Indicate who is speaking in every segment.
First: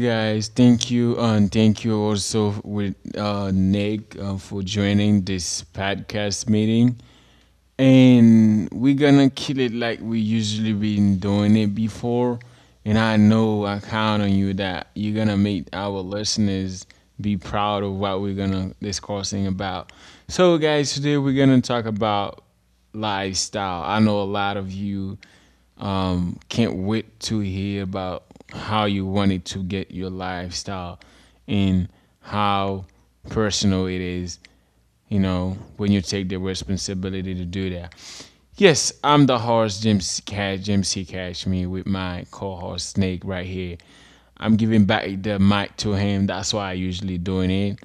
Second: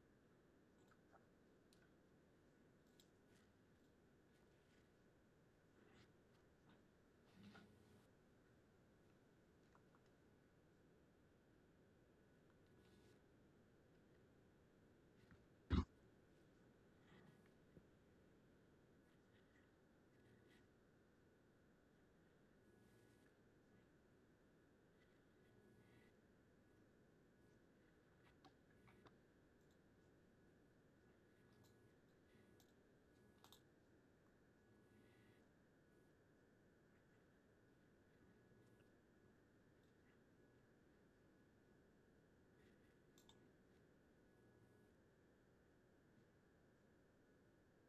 Speaker 1: guys. Thank you, and thank you also with Nick, for joining this podcast meeting, and we're gonna kill it like we usually been doing it before. And I know I count on you that you're gonna make our listeners be proud of what we're gonna discussing about. So, guys, today we're gonna talk about lifestyle. I know a lot of you can't wait to hear about how you wanted to get your lifestyle and how personal it is, you know, when you take the responsibility to do that. Yes, I'm the host, James Cash, James C. Cash, me with my co-host Snake right here. I'm giving back the mic to him. That's why I usually doing it,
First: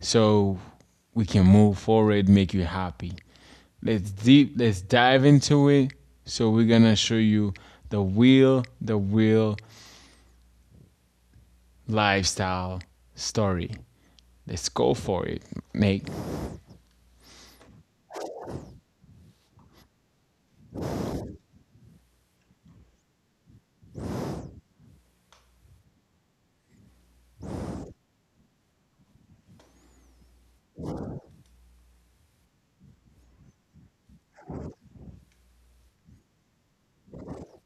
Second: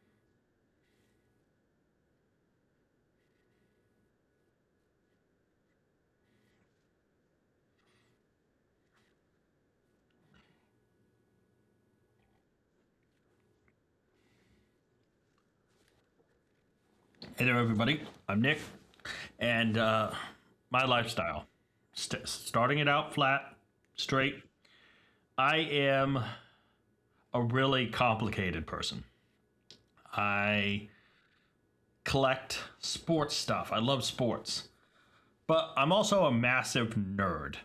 Speaker 1: so we can move forward, make you happy. Let's deep. Let's dive into it. So we're gonna show you the real lifestyle story. Let's go for it, Nate.
Speaker 2: Hey there, everybody. I'm Nick, and my lifestyle starting it out flat, straight. I am a really complicated person. I collect sports stuff, I love sports, but I'm also a massive nerd.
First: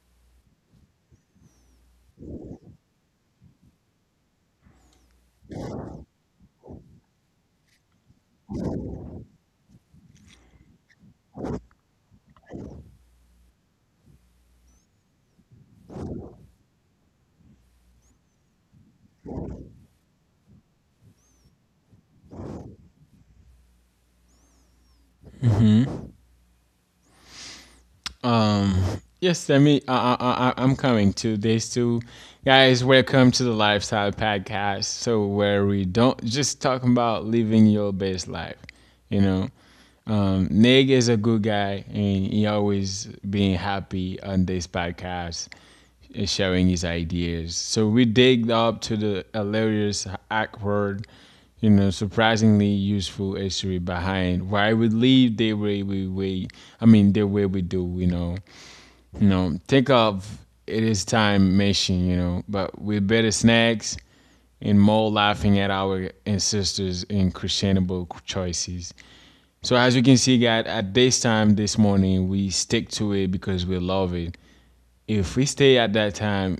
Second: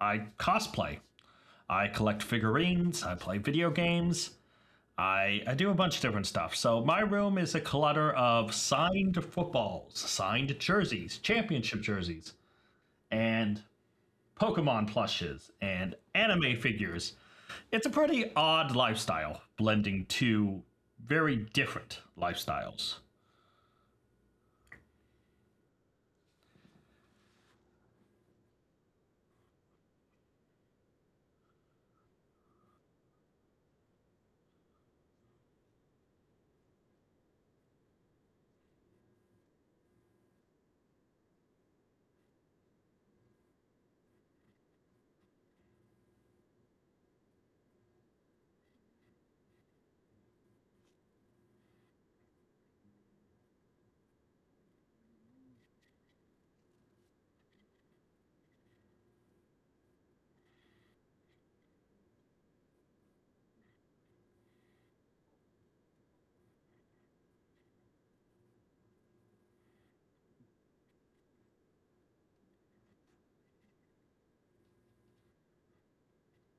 Speaker 2: I cosplay, I collect figurines, I play video games. I do a bunch of different stuff. So, my room is a clutter of signed footballs, signed jerseys, championship jerseys, and Pokemon plushes, and anime figures. It's a pretty odd lifestyle, blending two very different lifestyles.
Speaker 1: Yes, I mean, I'm coming to this too. Guys, welcome to the Lifestyle Podcast. So, where we don't just talk about living your best life, you know. Neg is a good guy and he always being happy on this podcast and sharing his ideas. So, we dig up to the hilarious, awkward, you know, surprisingly useful history behind why we live the way we I mean, the way we do, you know. You know, think of it is time machine, you know, but with better snacks and more laughing at our ancestors' and questionable choices. So as you can see, guys, at this time this morning, we stick to it because we love it. If we stay at that time,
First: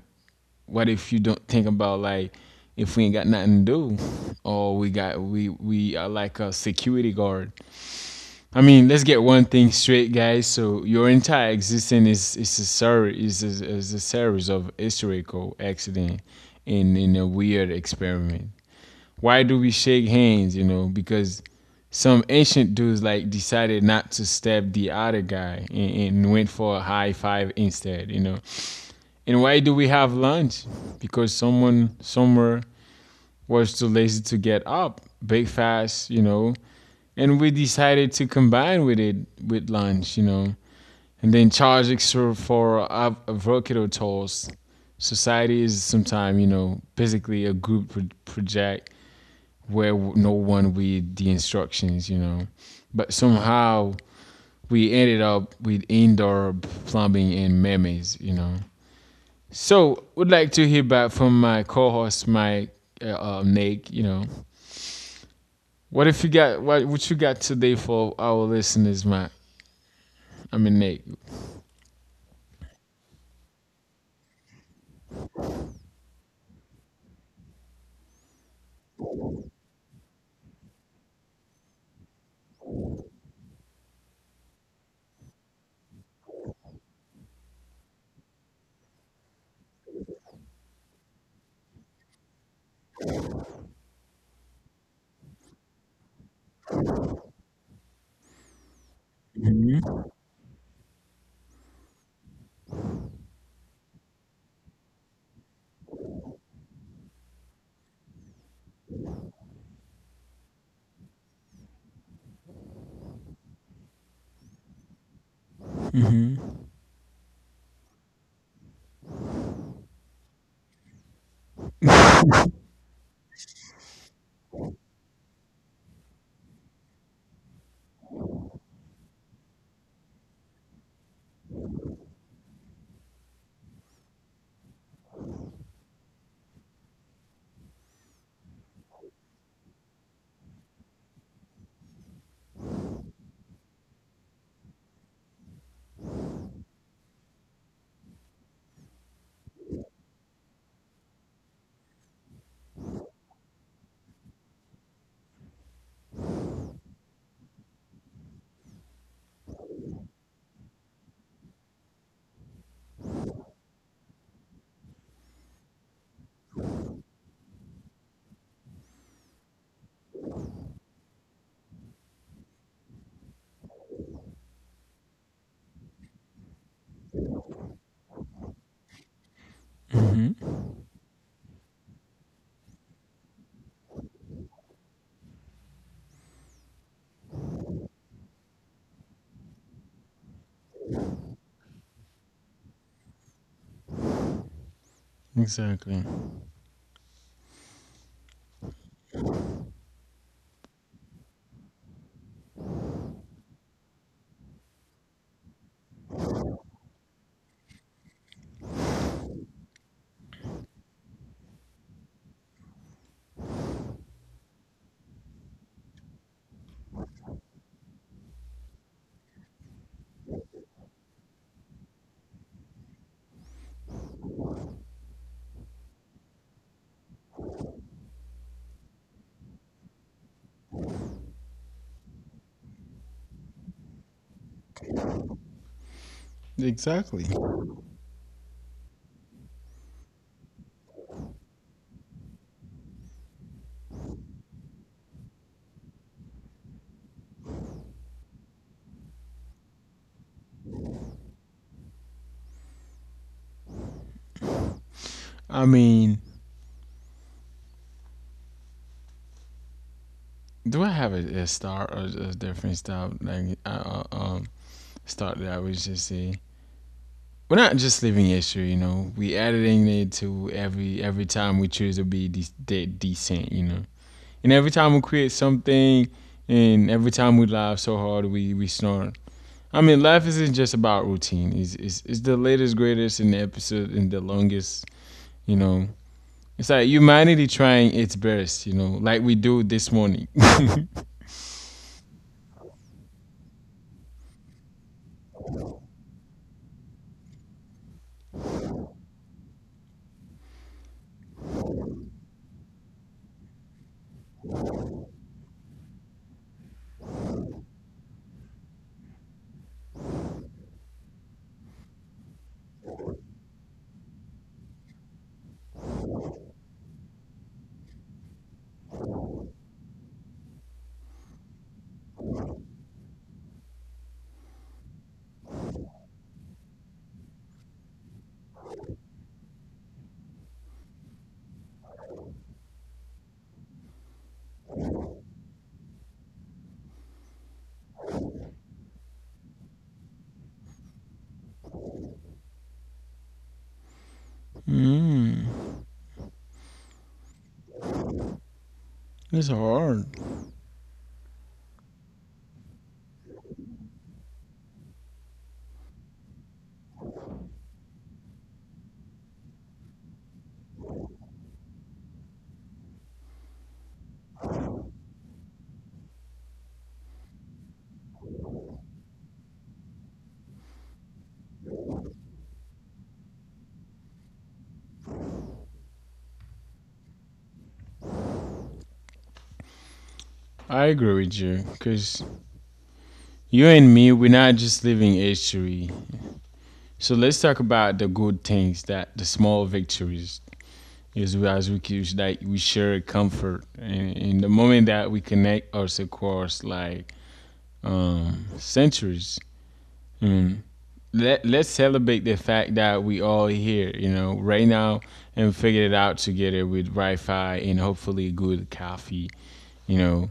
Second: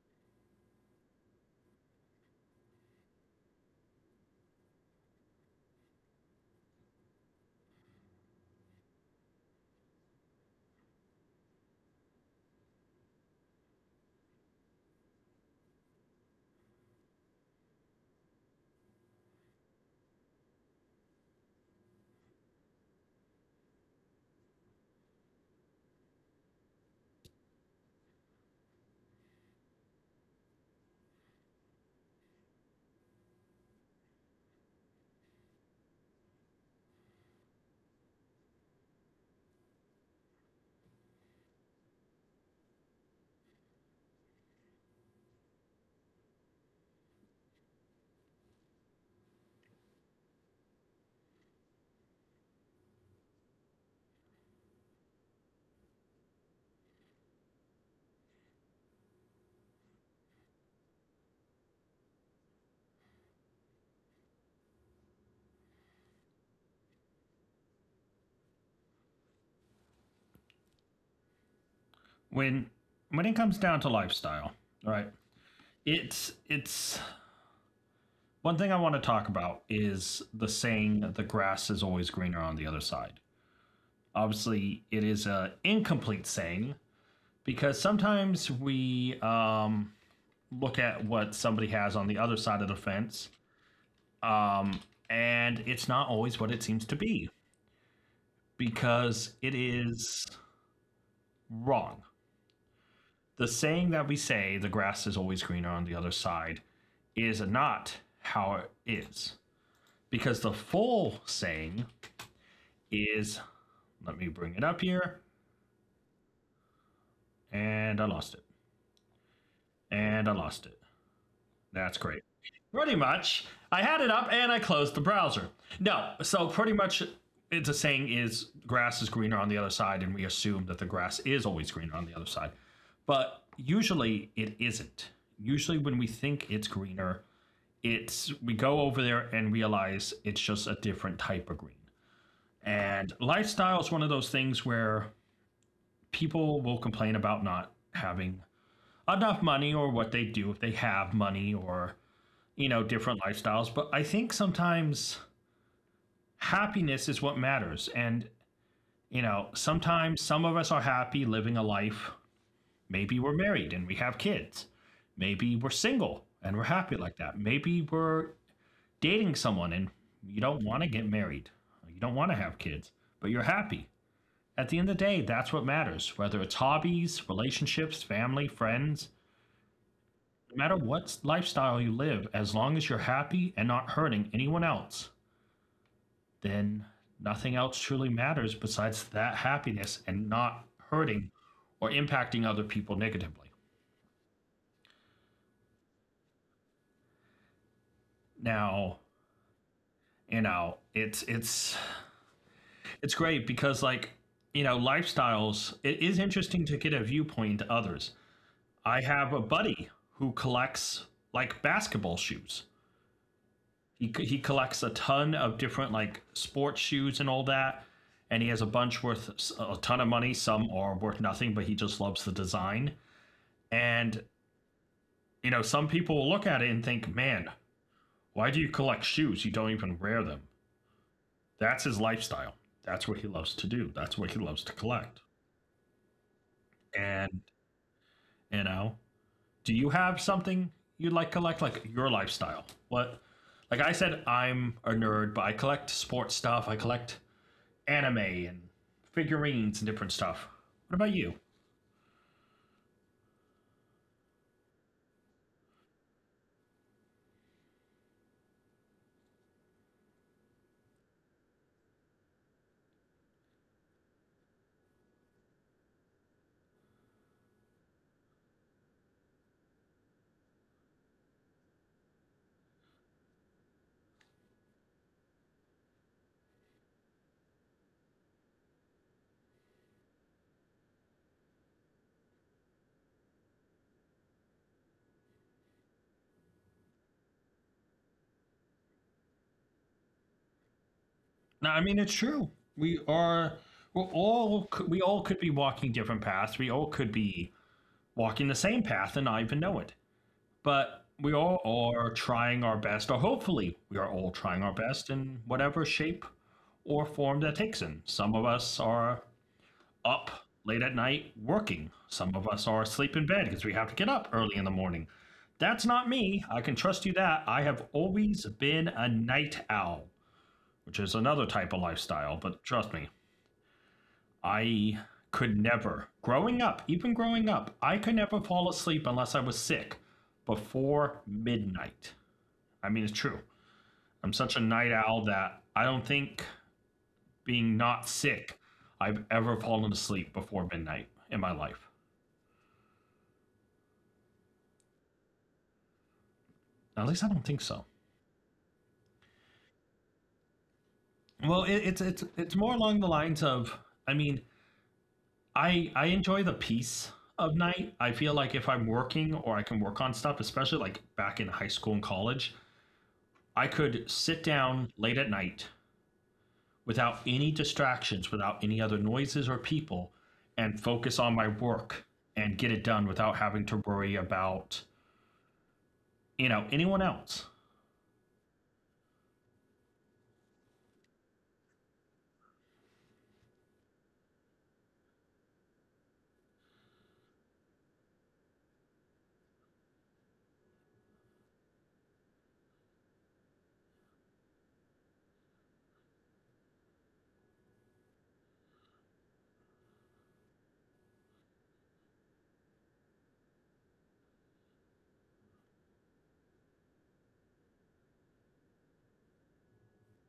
Speaker 1: what if you don't think about, like, if we ain't got nothing to do, or we got we are like a security guard. I mean, let's get one thing straight, guys. So your entire existence is a series of historical accident in a weird experiment. Why do we shake hands? You know, because some ancient dudes like decided not to stab the other guy and went for a high five instead. You know, and why do we have lunch? Because someone somewhere was too lazy to get up, bake fast. You know, and we decided to combine with it with lunch, you know, and then charge extra for avocado toast. Society is sometimes, you know, basically a group project where no one read the instructions, you know, but somehow we ended up with indoor plumbing and memes, you know. So would like to hear back from my co-host, Mike, uh, Nick. You know, what if you got what you got today for our listeners, Mike? I mean, Nick.
Speaker 2: When when it comes down to lifestyle, right? It's one thing I want to talk about is the saying that the grass is always greener on the other side. Obviously, it is an incomplete saying because sometimes we look at what somebody has on the other side of the fence. Um, and it's not always what it seems to be because it is wrong. The saying that we say, the grass is always greener on the other side, is not how it is. Because the full saying is, let me bring it up here, and I lost it, and I lost it. That's great. Pretty much, I had it up and I closed the browser. No, so pretty much, it's a saying is grass is greener on the other side, and we assume that the grass is always greener on the other side, but usually it isn't. Usually, when we think it's greener, it's we go over there and realize it's just a different type of green. And lifestyle is one of those things where people will complain about not having enough money or what they do if they have money or you know, different lifestyles. But I think sometimes happiness is what matters. And, you know, sometimes some of us are happy living a life. Maybe we're married and we have kids. Maybe we're single and we're happy like that. Maybe we're dating someone and you don't want to get married. You don't want to have kids, but you're happy. At the end of the day, that's what matters. Whether it's hobbies, relationships, family, friends, no matter what lifestyle you live, as long as you're happy and not hurting anyone else, then nothing else truly matters besides that happiness and not hurting or impacting other people negatively.
Speaker 1: Exactly.
Speaker 2: Now, you know, it's great because like, you know, lifestyles it is interesting to get a viewpoint to others. I have a buddy who collects like basketball shoes. He collects a ton of different like sports shoes and all that and he has a bunch worth a ton of money. Some are worth nothing, but he just loves the design. And you know, some people will look at it and think, man, why do you collect shoes? You don't even wear them. That's his lifestyle. That's what he loves to do. That's what he loves to collect.
Speaker 1: Exactly.
Speaker 2: And, you know, do you have something you would like collect? Like your lifestyle? What? Like I said, I'm a nerd, but I collect sports stuff. I collect anime and figurines and different stuff. What about you?
Speaker 1: I mean, do I have a start or a different start? Like, start that I would just say. We're not just living history, you know. We adding it to every time we choose to be decent, you know. And every time we create something, and every time we laugh so hard, we snort. I mean, life isn't just about routine. It's the latest, greatest, and the episode, and the longest, you know. It's like humanity trying its best, you know, like we do this morning.
Speaker 2: No, I mean, it's true. We are, we're all, we all could be walking different paths. We all could be walking the same path and not even know it. But we all are trying our best, or hopefully we are all trying our best in whatever shape or form that takes in. Some of us are up late at night working. Some of us are asleep in bed because we have to get up early in the morning. That's not me. I can trust you that. I have always been a night owl, which is another type of lifestyle, but trust me, I could never, growing up, even growing up, I could never fall asleep unless I was sick before midnight. I mean, it's true. I'm such a night owl that I don't think being not sick, I've ever fallen asleep before midnight in my life.
Speaker 1: Mm,
Speaker 2: At least I don't think so.
Speaker 1: it's hard.
Speaker 2: Well, it, it's more along the lines of I mean, I enjoy the peace of night. I feel like if I'm working or I can work on stuff, especially like back in high school and college, I could sit down late at night without any distractions, without any other noises or people, and focus on my work and get it done without having to worry about, you know, anyone else.
Speaker 1: I agree with you, because you and me, we're not just living history. So let's talk about the good things, that the small victories is as we keep, like, we share comfort and in the moment that we connect us across, like, um, centuries. Mm. let let's celebrate the fact that we all here, you know, right now and figure it out together with Wi-Fi and hopefully good coffee, you know.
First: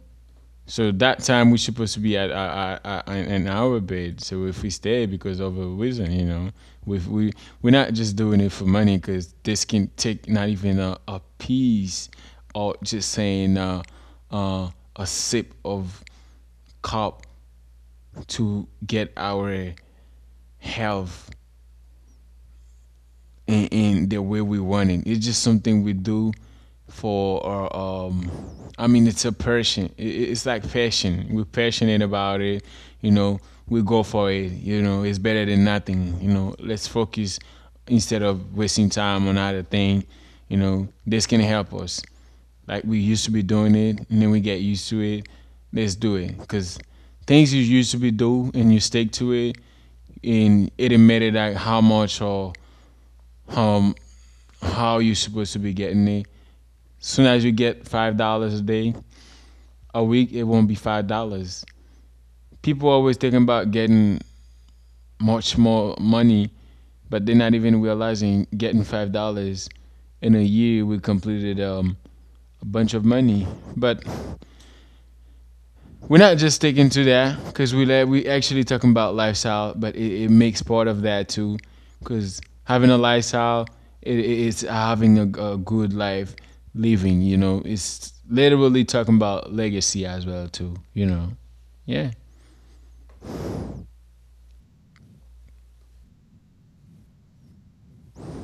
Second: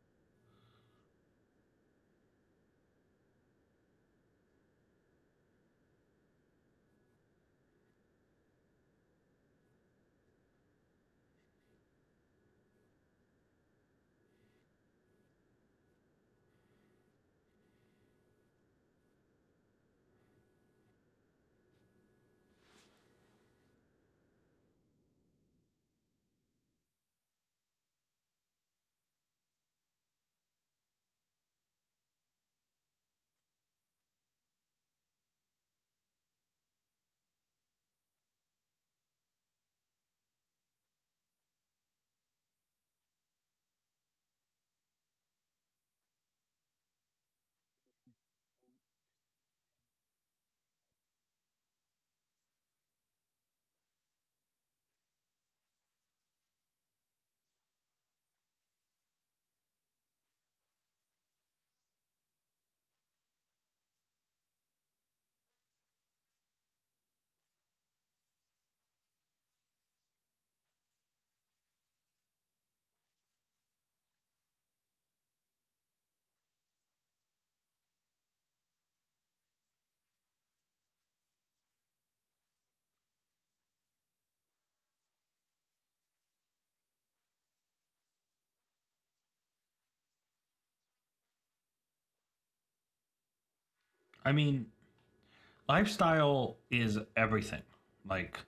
Speaker 1: So that time we're supposed to be at, in our bed. So if we stay because of a reason, you know, we we're not just doing it for money, because this can take not even a piece, or just saying uh, a sip of cup to get our health in the way we want it. It's just something we do for our. Um, I mean, it's a passion. It's like passion. We're passionate about it. You know, we go for it. You know, it's better than nothing. You know, let's focus instead of wasting time on other thing. You know, this can help us. Like we used to be doing it, and then we get used to it. Let's do it because things you used to be do and you stick to it, and it didn't matter like how much or how how you supposed to be getting it. Soon as you get $5 a day, a week it won't be $5. People are always thinking about getting much more money, but they're not even realizing getting $5 in a year we completed, a bunch of money. But we're not just sticking to that because we let we actually talking about lifestyle, but it makes part of that too, because having a lifestyle it, it's having a good life living. You know, it's literally talking about legacy as well too. You know, yeah.
Speaker 2: I mean, lifestyle is everything. Like,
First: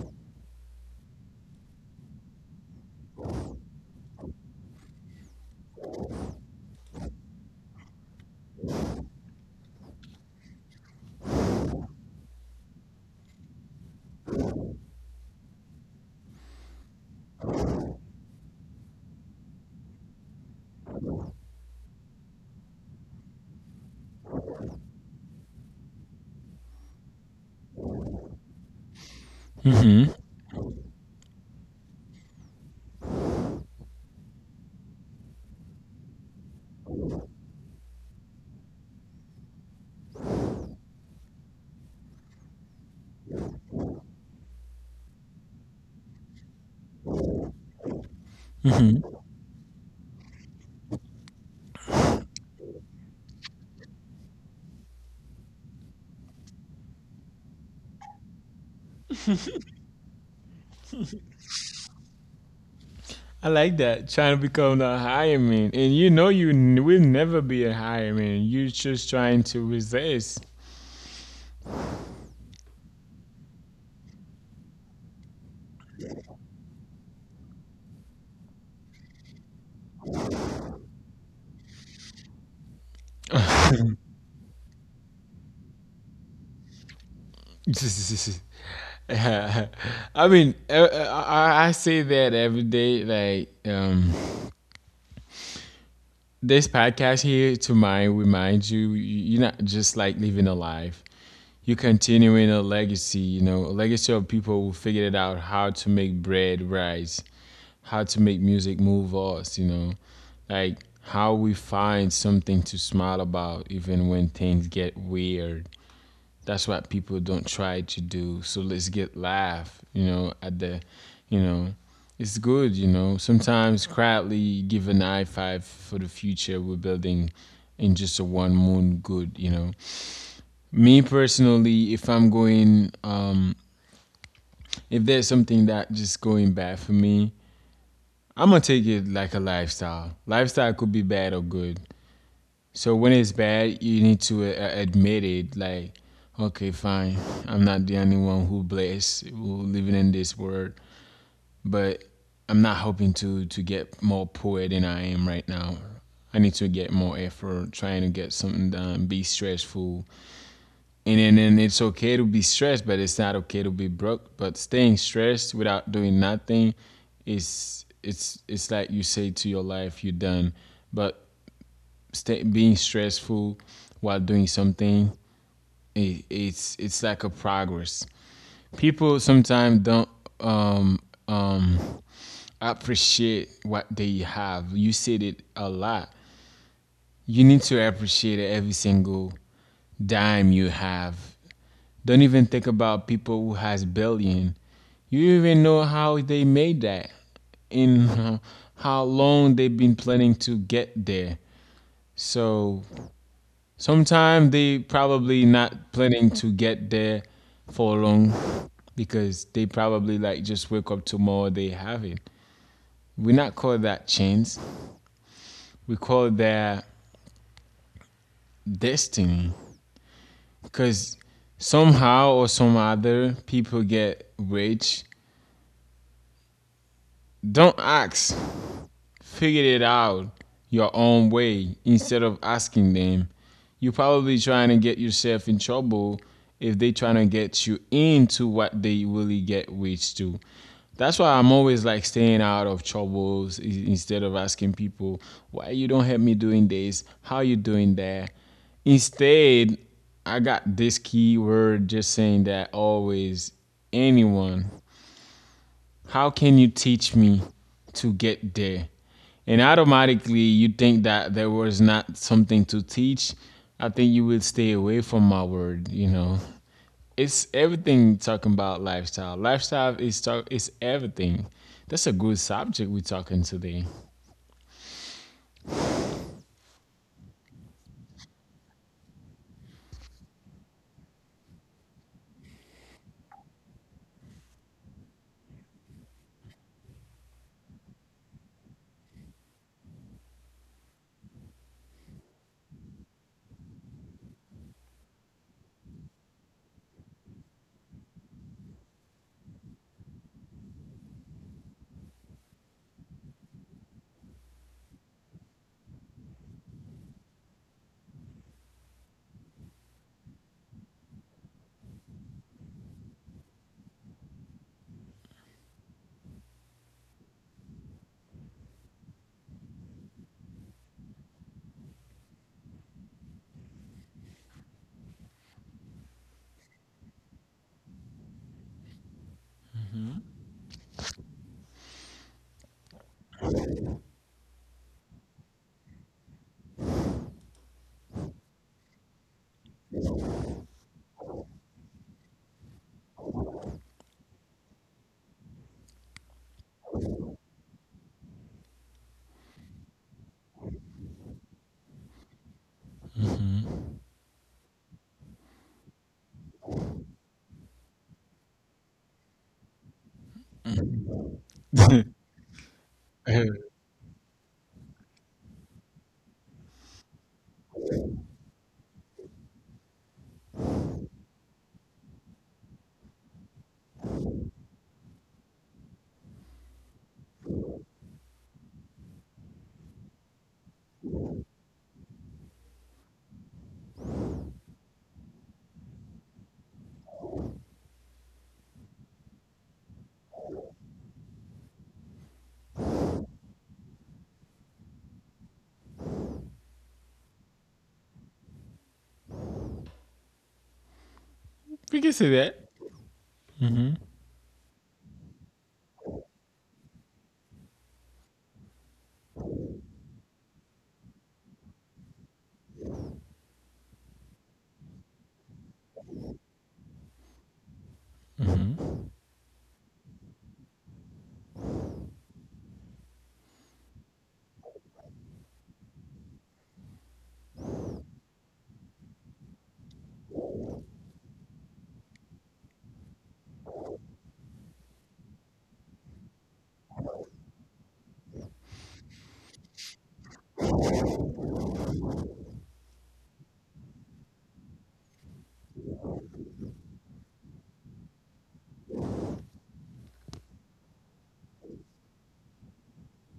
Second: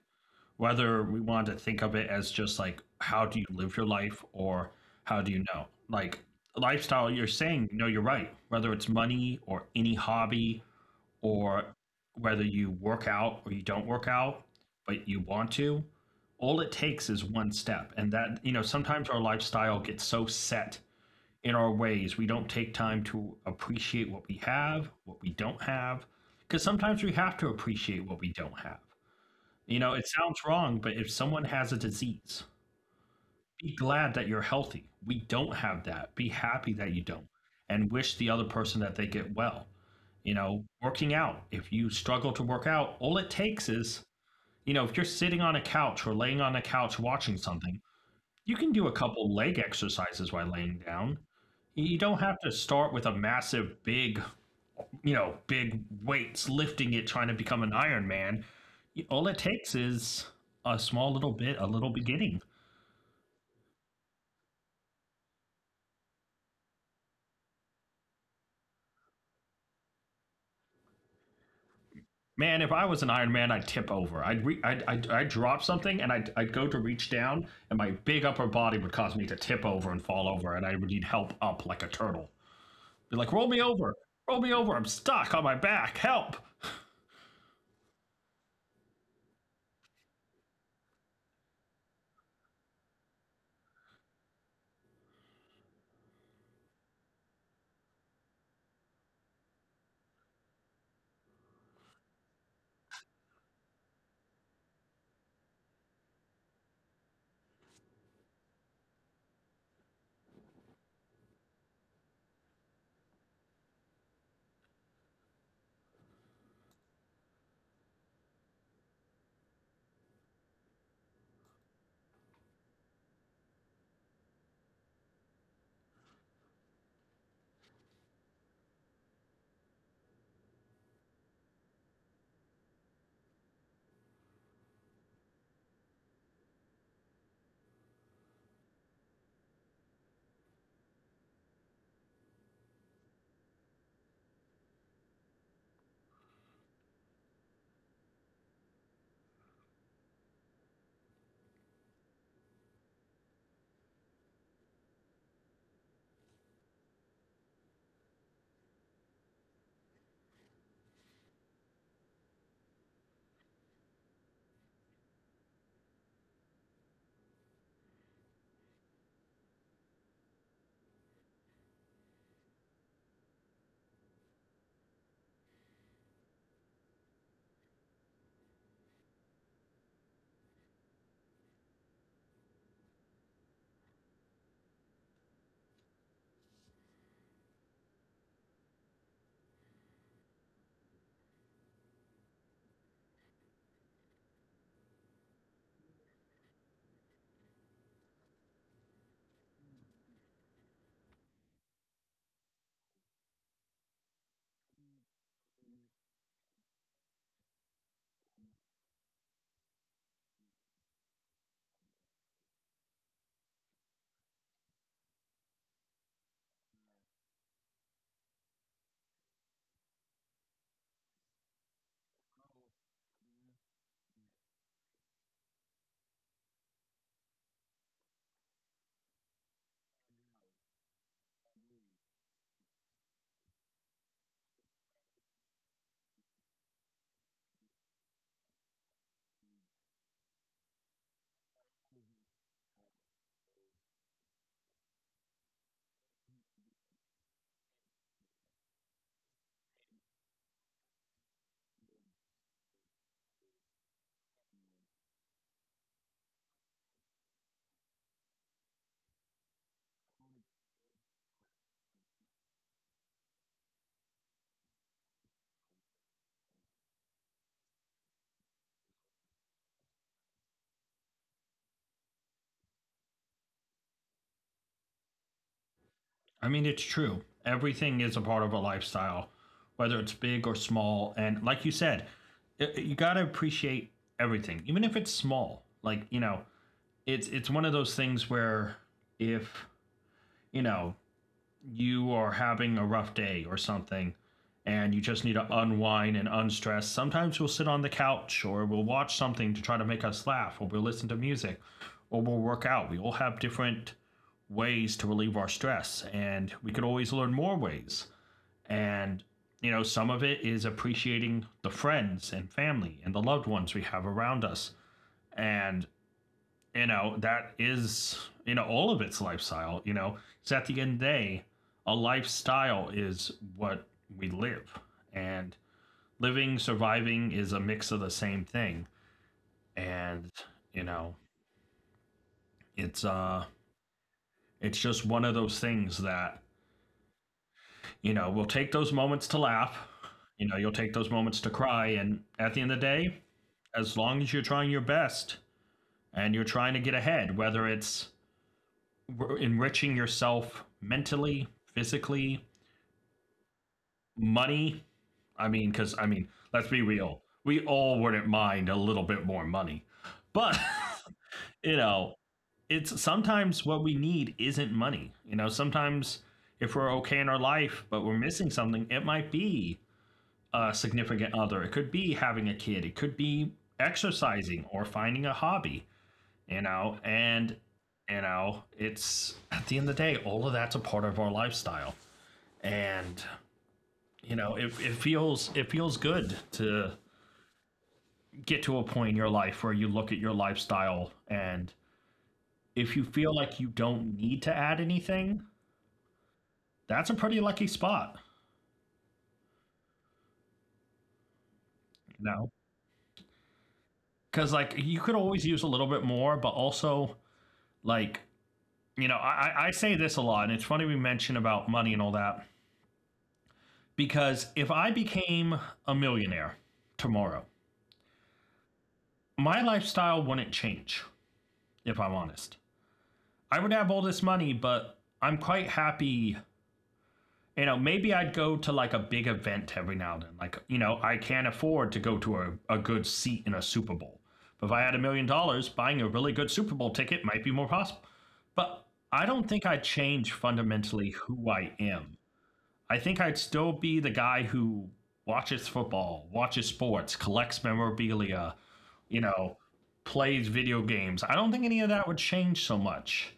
Speaker 2: whether we want to think of it as just like, how do you live your life or how do you know? Like, lifestyle, you're saying, no, you're right. Whether it's money or any hobby or whether you work out or you don't work out, but you want to, all it takes is one step. And that, you know, sometimes our lifestyle gets so set in our ways, we don't take time to appreciate what we have, what we don't have, because sometimes we have to appreciate what we don't have. You know, it sounds wrong, but if someone has a disease, be glad that you're healthy. We don't have that. Be happy that you don't and wish the other person that they get well. You know, working out. If you struggle to work out, all it takes is, you know, if you're sitting on a couch or laying on a couch watching something, you can do a couple leg exercises while laying down. You don't have to start with a massive, big, you know, big weights, lifting it, trying to become an Iron Man. All it takes is a small little bit, a little beginning.
Speaker 1: I like that trying to become a higher man, and you know you will never be a higher man. You're just trying to resist.
Speaker 2: Man, if I was an Iron Man, I'd tip over. I'd, I'd drop something and I'd go to reach down, and my big upper body would cause me to tip over and fall over, and I would need help up like a turtle. Be like, roll me over, roll me over. I'm stuck on my back. Help!
Speaker 1: I mean, I say that every day, like. This podcast here to mind reminds you you're not just like living a life. You're continuing a legacy, you know, a legacy of people who figured out how to make bread rise, how to make music move us, you know. Like how we find something to smile about even when things get weird. That's what people don't try to do. So let's get laugh, you know, at the, you know, it's good, you know. Sometimes quietly give an high five for the future we're building in just a one moon good, you know. Me personally, if I'm going, if there's something that just going bad for me, I'm gonna take it like a lifestyle. Lifestyle could be bad or good. So when it's bad, you need to admit it. Like, okay, fine, I'm not the only one who blessed who living in this world, but I'm not hoping to get more poor than I am right now. I need to get more effort, trying to get something done, be stressful, and then and it's okay to be stressed, but it's not okay to be broke. But staying stressed without doing nothing is it's like you say to your life, you're done. But being stressful while doing something it, it's like a progress. People sometimes don't um um appreciate what they have. You said it a lot. You need to appreciate every single dime you have. Don't even think about people who has billion. You even know how they made that, and, how long they've been planning to get there. So sometime they probably not planning to get there for long, because they probably like just wake up tomorrow they have it. We not call that chance. We call that destiny. Cause somehow or some other people get rich. Don't ask. Figured it out your own way instead of asking them. You're probably trying to get yourself in trouble if they trying to get you into what they really get rich to. That's why I'm always like staying out of troubles instead of asking people why you don't help me doing this, how you doing that. Instead, I got this keyword just saying that always anyone how can you teach me to get there? And automatically, you think that there was not something to teach. I think you would stay away from my word, you know. It's everything talking about lifestyle. Lifestyle is talk it's everything. That's a good subject we're talking today.
Speaker 2: I mean, it's true. Everything is a part of a lifestyle, whether it's big or small. And like you said, you got to appreciate everything, even if it's small. Like you know, it's one of those things where if you know you are having a rough day or something and you just need to unwind and unstress. Sometimes we'll sit on the couch or we'll watch something to try to make us laugh or we'll listen to music or we'll work out. We all have different ways to relieve our stress and we could always learn more ways. And you know, some of it is appreciating the friends and family and the loved ones we have around us and you know that is you know all of its lifestyle you know because at the end of the day a lifestyle is what we live and living surviving is a mix of the same thing and you know it's it's just one of those things that you know we'll take those moments to laugh you know you'll take those moments to cry and at the end of the day as long as you're trying your best and you're trying to get ahead whether it's enriching yourself mentally, physically, money. I mean, because I mean, let's be real, we all wouldn't mind a little bit more money, but you know, it's sometimes what we need isn't money. You know, sometimes if we're okay in our life, but we're missing something, it might be a significant other. It could be having a kid. It could be exercising or finding a hobby you know, and you know, it's at the end of the day, all of that's a part of our lifestyle, and you know, it, it feels good to get to a point in your life where you look at your lifestyle and if you feel like you don't need to add anything, that's a pretty lucky spot,
Speaker 1: We can
Speaker 2: you
Speaker 1: say
Speaker 2: know?
Speaker 1: that.
Speaker 2: Because, like, you could always use a little bit more, but also, like, you know, I say this a lot, and it's funny we mention about money and all that, because if I became a millionaire tomorrow, my lifestyle wouldn't change if I'm honest. I would have all this money, but I'm quite happy. You know, maybe I'd go to like a big event every now and then. Like, you know, I can't afford to go to a good seat in a Super Bowl. But if I had $1 million, buying a really good Super Bowl ticket might be more possible. But I don't think I change fundamentally who I am. I think I'd still be the guy who watches football, watches sports, collects memorabilia, you know, plays video games. I don't think any of that would change so much.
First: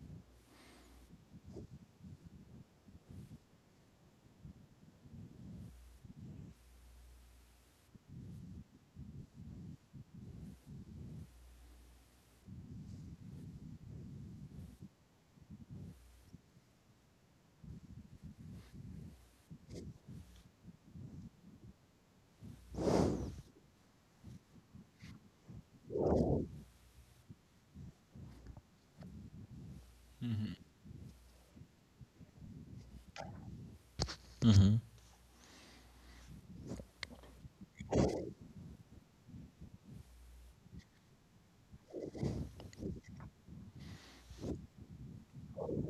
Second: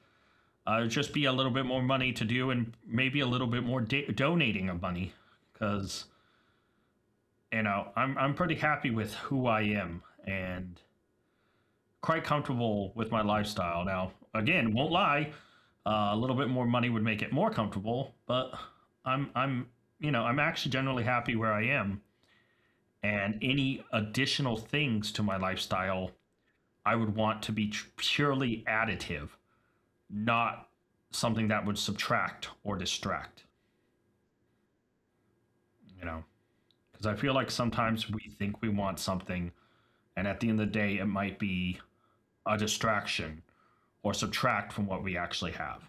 Speaker 2: It'd just be a little bit more money to do, and maybe a little bit more donating of money, because you know I'm pretty happy with who I am, and quite comfortable with my lifestyle now. Again, won't lie, a little bit more money would make it more comfortable, but I'm you know I'm actually generally happy where I am, and any additional things to my lifestyle I would want to be purely additive, not something that would subtract or distract. You know, because I feel like sometimes we think we want something, and at the end of the day, it might be a distraction or subtract from what we actually have.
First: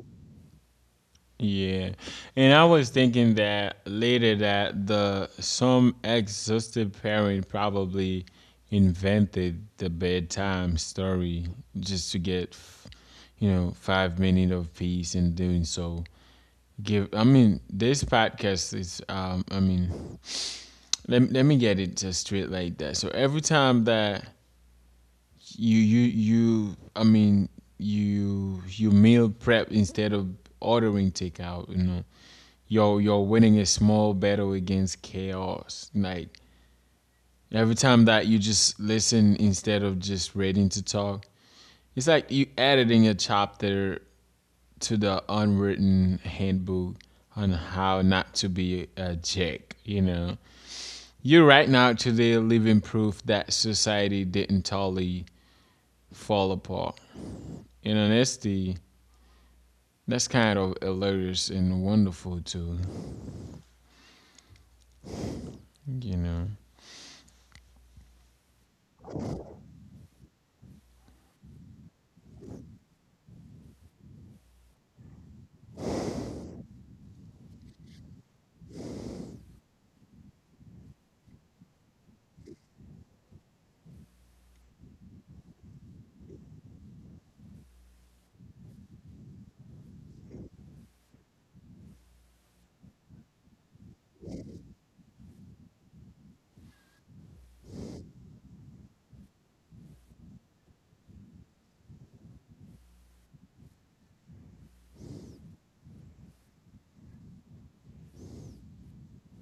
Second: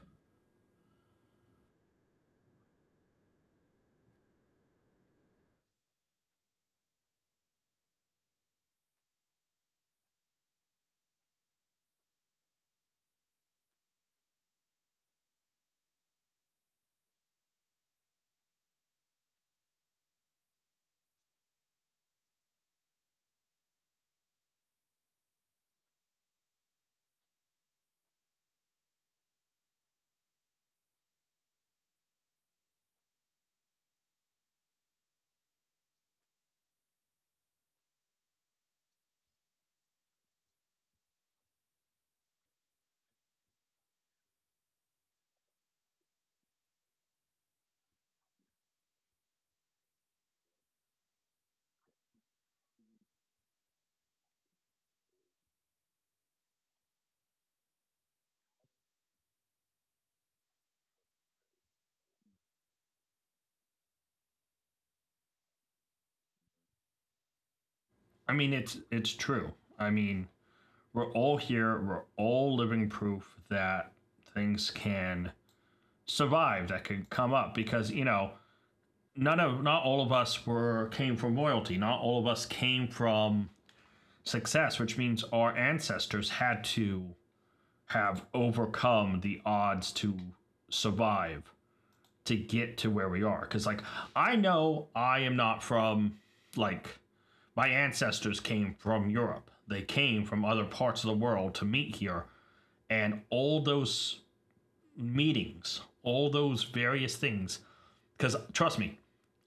Speaker 1: Yeah, and I was thinking that later that the some exhausted parent probably invented the bedtime story just to get, you know, 5 minutes of peace in doing so. Give, I mean, this podcast is, I mean, let, let me get it just straight like that. So every time that you I mean you meal prep instead of ordering takeout, you know, you're winning a small battle against chaos, like every time that you just listen instead of just reading to talk, it's like you editing a chapter to the unwritten handbook on how not to be a jerk, you know. You right now today living proof that society didn't totally fall apart in honesty. That's kind of hilarious and wonderful too, you know.
Speaker 2: I mean, it's true. I mean, we're all here. We're all living proof that things can survive, that could come up, because you know, none of not all of us were came from royalty. Not all of us came from success, which means our ancestors had to have overcome the odds to survive to get to where we are. Because like I know I am not from like my ancestors came from Europe. They came from other parts of the world to meet here. And all those meetings, all those various things, because trust me,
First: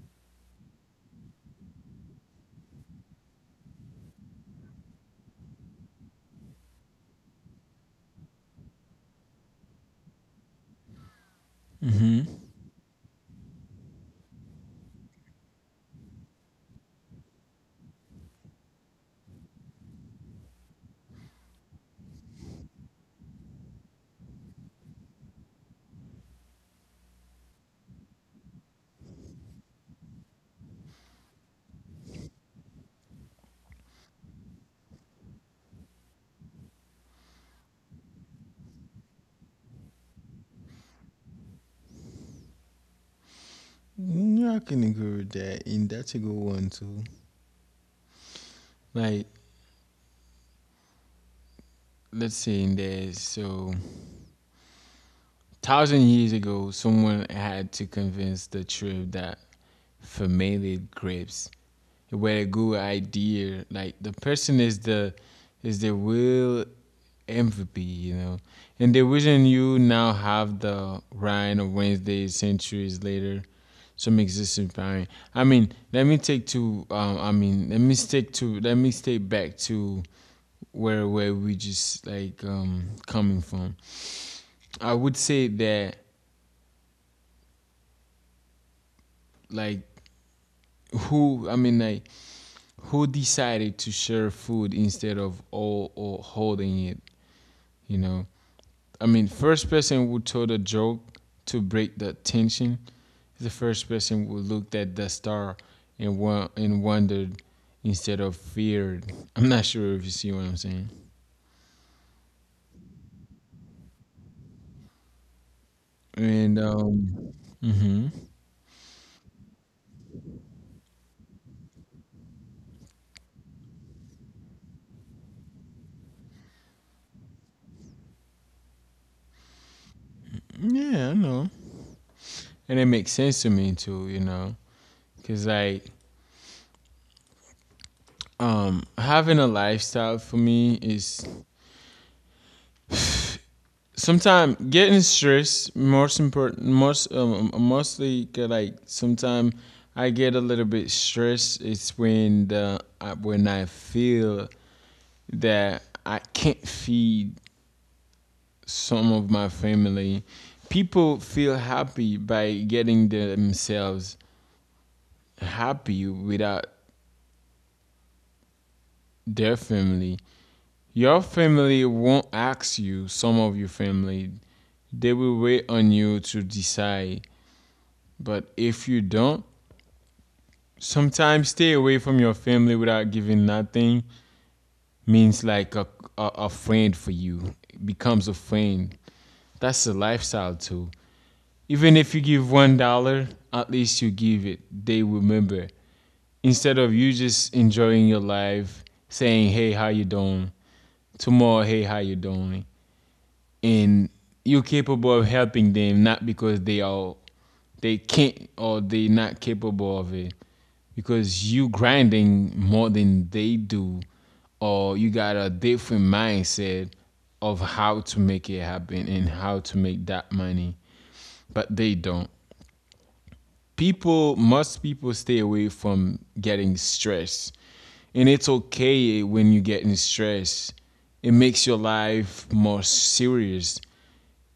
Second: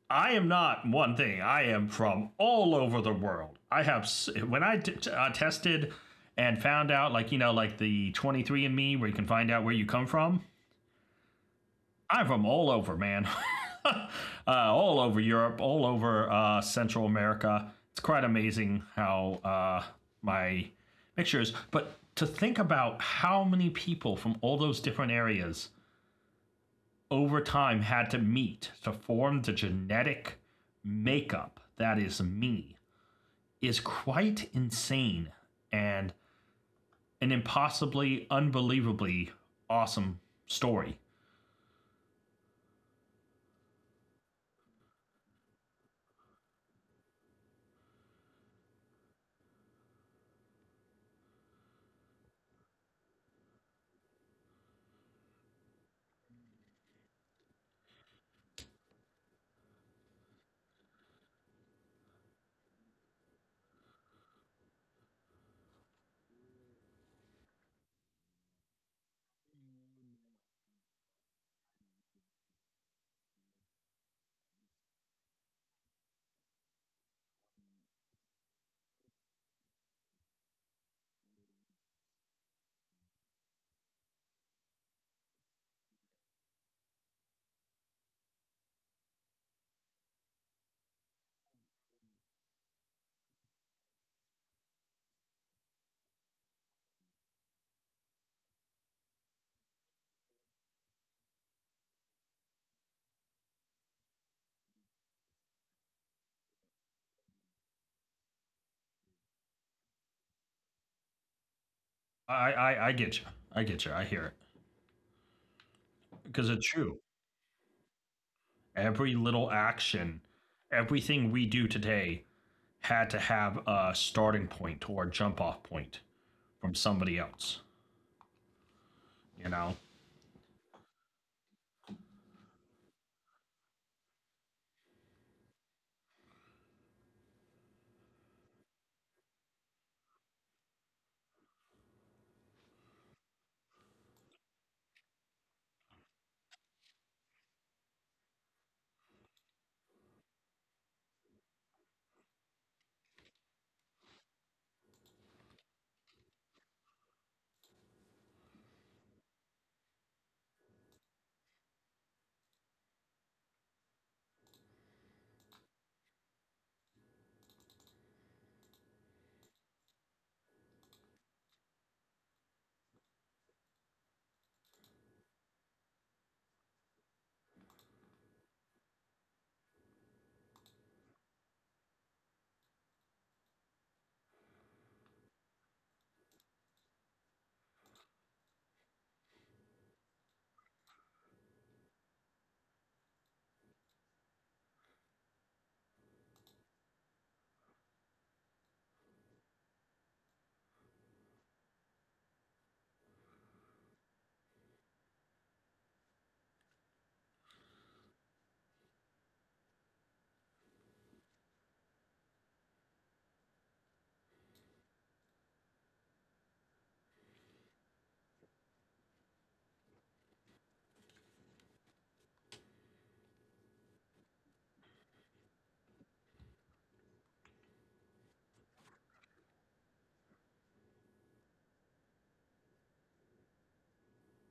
Speaker 2: I am not one thing. I am from all over the world. I have, when I tested and found out, like, you know, like the 23andMe, where you can find out where you come from, I'm
Speaker 1: Mm-hmm.
Speaker 2: from all over, man. uh, all over Europe, all over Central America. It's quite amazing how my mixtures. But to think about how many people from all those different areas over time had to meet to form the genetic makeup that is me is quite insane and an impossibly, unbelievably awesome story.
Speaker 1: Mm, I can agree with that. And that's a good one too. Like, let's say in there, so thousand years ago, someone had to convince the tribe that fermented grapes were a good idea. Like the person is the will empathy, you know. And the reason you now have the Ryan of Wednesday centuries later, some existing parent. I mean, let me stick to let me stay back to where we just like coming from. I would say that like who I mean like who decided to share food instead of all or holding it, you know. I mean, first person who told a joke to break the tension is the first person who looked at the star and wondered instead of feared. I'm not sure if you see what I'm saying.
Speaker 2: I get you. I get you. I hear it because
Speaker 1: And
Speaker 2: it's true.
Speaker 1: hmm
Speaker 2: Every little action, everything we do today had to have a starting point or a jump off point from somebody else, you know?
Speaker 1: yeah, I know, and it makes sense to me too, you know, because like having a lifestyle for me is sometimes getting stressed most important mostly 'cause, like sometimes I get a little bit stressed. It's when when I feel that I can't feed some of my family. People feel happy by getting themselves happy without their family. Your family won't ask you, some of your family, they will wait on you to decide. But if you don't, sometimes stay away from your family without giving nothing, means like a friend for you, it becomes a friend. That's a lifestyle too. Even if you give $1, at least you give it, they remember, instead of you just enjoying your life saying, hey, how you doing, tomorrow hey how you doing, and you're capable of helping them. Not because they are, they can't or they not capable of it, because you grinding more than they do, or you got a different mindset of how to make it happen and how to make that money, but they don't. People, most people stay away from getting stressed, and it's okay when you're getting stressed. It makes your life more serious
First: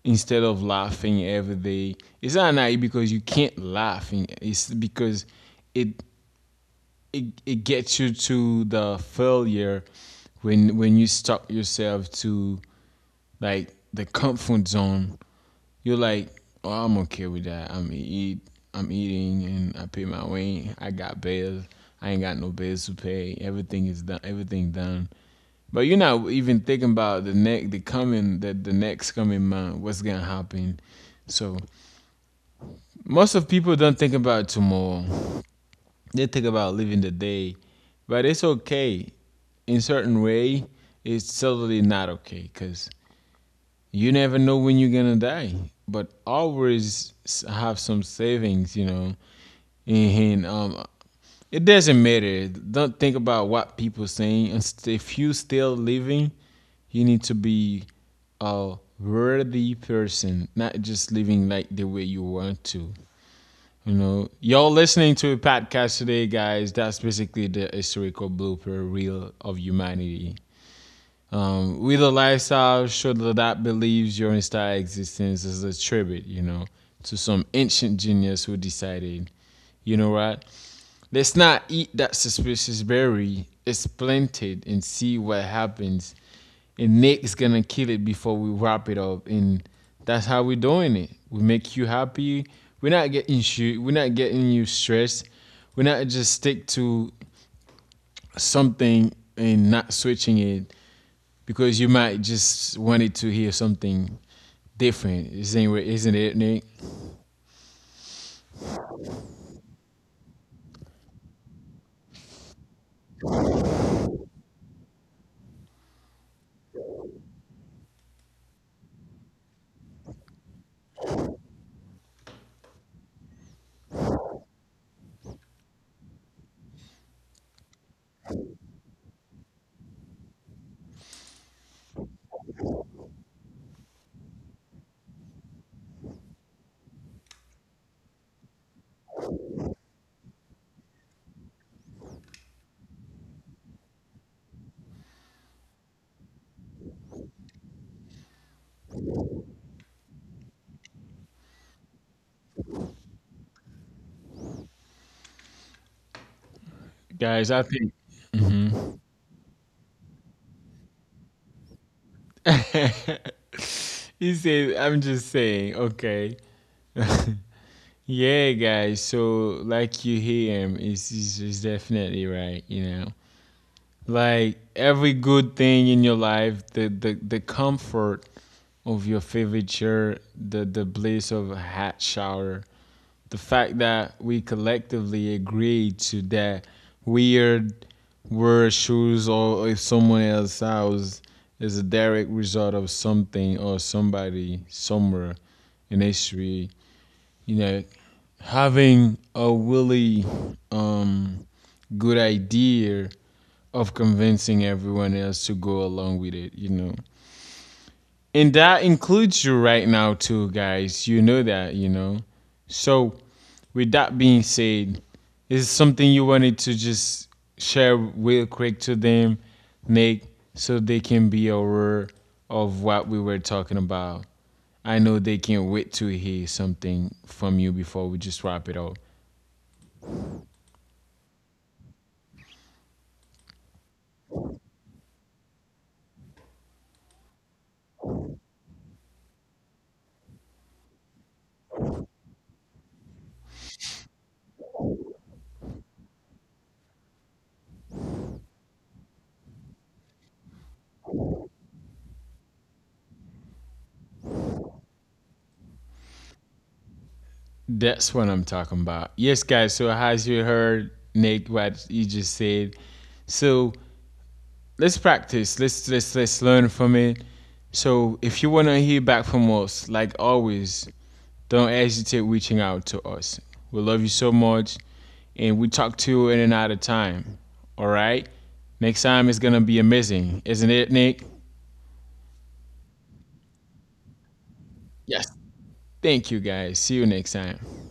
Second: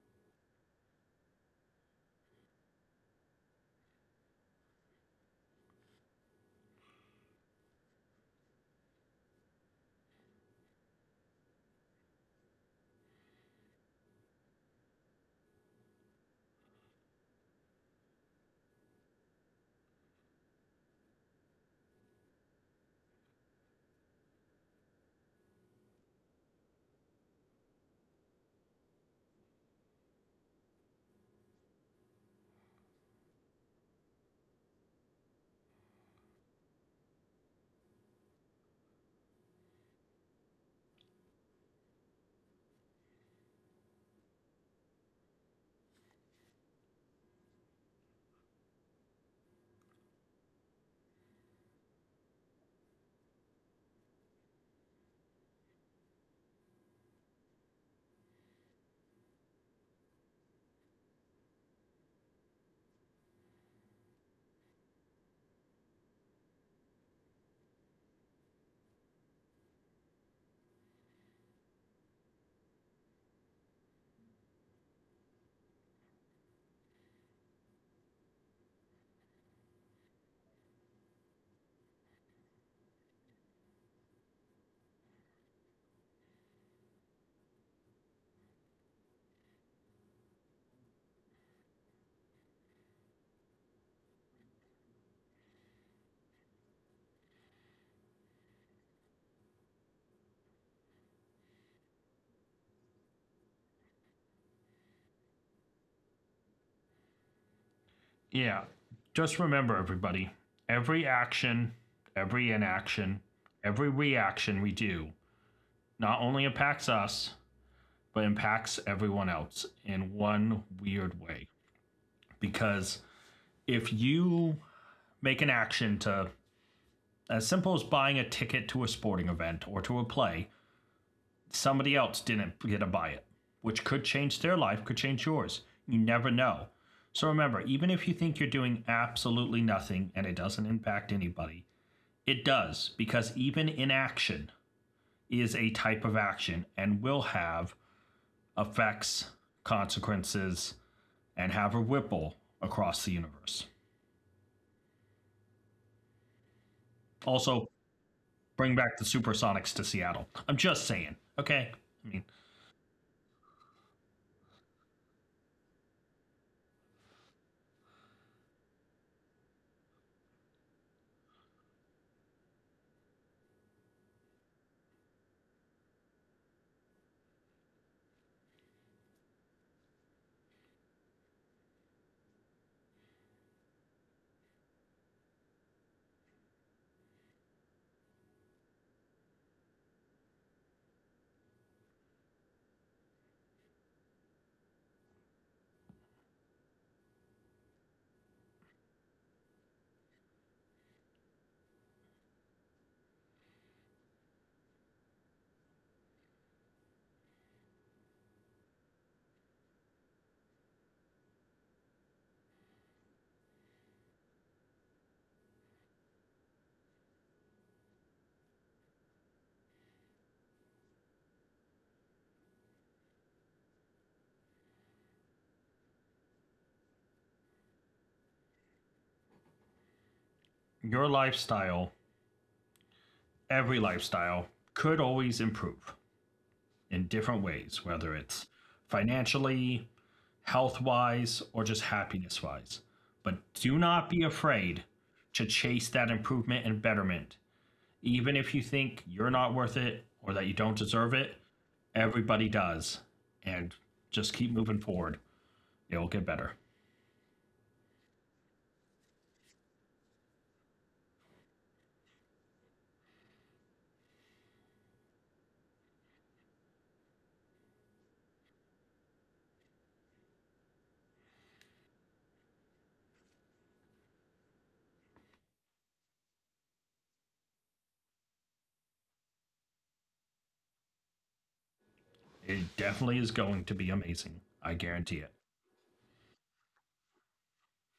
Speaker 1: instead of laughing every day. It's not naive because you can't laugh. It's because it it gets you to the failure when you stop yourself to like the comfort zone. You're like, oh, I'm okay with that. I'm eating, and I pay my way. I got bills. I ain't got no bills to pay. Everything is done. Everything done. But you're not even thinking about the next coming month. What's gonna happen? So most of people don't think about tomorrow. They think about living the day. But it's okay. In certain way, it's totally not okay because you never know when you're gonna die, but always have some savings, you know. And it doesn't matter. Don't think about what people saying. If you still living, you need to be a worthy person, not just living like the way you want to. You know, y'all listening to a podcast today, guys. That's basically the historical blooper reel of humanity. With a lifestyle show that believes your entire existence is a tribute, you know, to some ancient genius who decided, you know what, let's not eat that suspicious berry, it's planted and see what happens. And Nick's gonna kill it before we wrap it up. And that's how we're doing it. We make you happy. We're not getting you stressed. We're not just stick to something and not switching it, because you might just wanted to hear something different, isn't it? Isn't it, Nick?
Speaker 2: Yeah. Just remember, everybody, every action, every inaction, every reaction we do not only impacts us, but impacts everyone else in one weird way. Because if you make an action to as simple as buying a ticket to a sporting event or to a play, somebody else didn't get to buy it, which could change their life, could change yours. You never know. So remember, even if you think you're doing absolutely nothing and it doesn't impact anybody, it does because even inaction is a type of action and will have effects, consequences, and have a ripple across the universe.
Speaker 1: Guys, I
Speaker 2: Also,
Speaker 1: think
Speaker 2: bring back the Supersonics to Seattle. I'm just saying, okay? I mean,
Speaker 1: he said. I'm just saying. Okay, yeah, guys. So like you hear him, is definitely right. You know. Like every good thing in your life, the comfort of your favorite chair, the bliss of a hot shower, the fact that we collectively agreed to that weird wear shoes or if someone else house is a direct result of something or somebody somewhere in history, you know, having a really um, good idea of convincing everyone else to go along with it, you know, and that includes you right now too, guys, you know that, you know. So with that being said, is something you wanted to just share real quick to them, Nick, so they can be aware of what we were talking about. I know they can't wait to hear something from you before we just wrap it up.
Speaker 2: your lifestyle, every lifestyle, could always improve in different ways, whether it's financially, health wise, or just happiness wise. But do not be afraid to chase that improvement and betterment. Even if you think you're not worth it or that you don't deserve it, everybody does. And just keep moving forward. It will get better.
Speaker 1: That's what I'm talking about. Yes, guys, so as you heard Nick what he just said. So let's practice. Let's learn from it. So if you wanna hear back from us, like always, don't hesitate reaching out to us. We love you so much, and we talk to you in and out of time. All right. Next time is gonna be amazing, isn't it, Nick?
Speaker 2: It definitely is going to be amazing. I guarantee it.
Speaker 1: Yes. Thank you, guys. See you next time.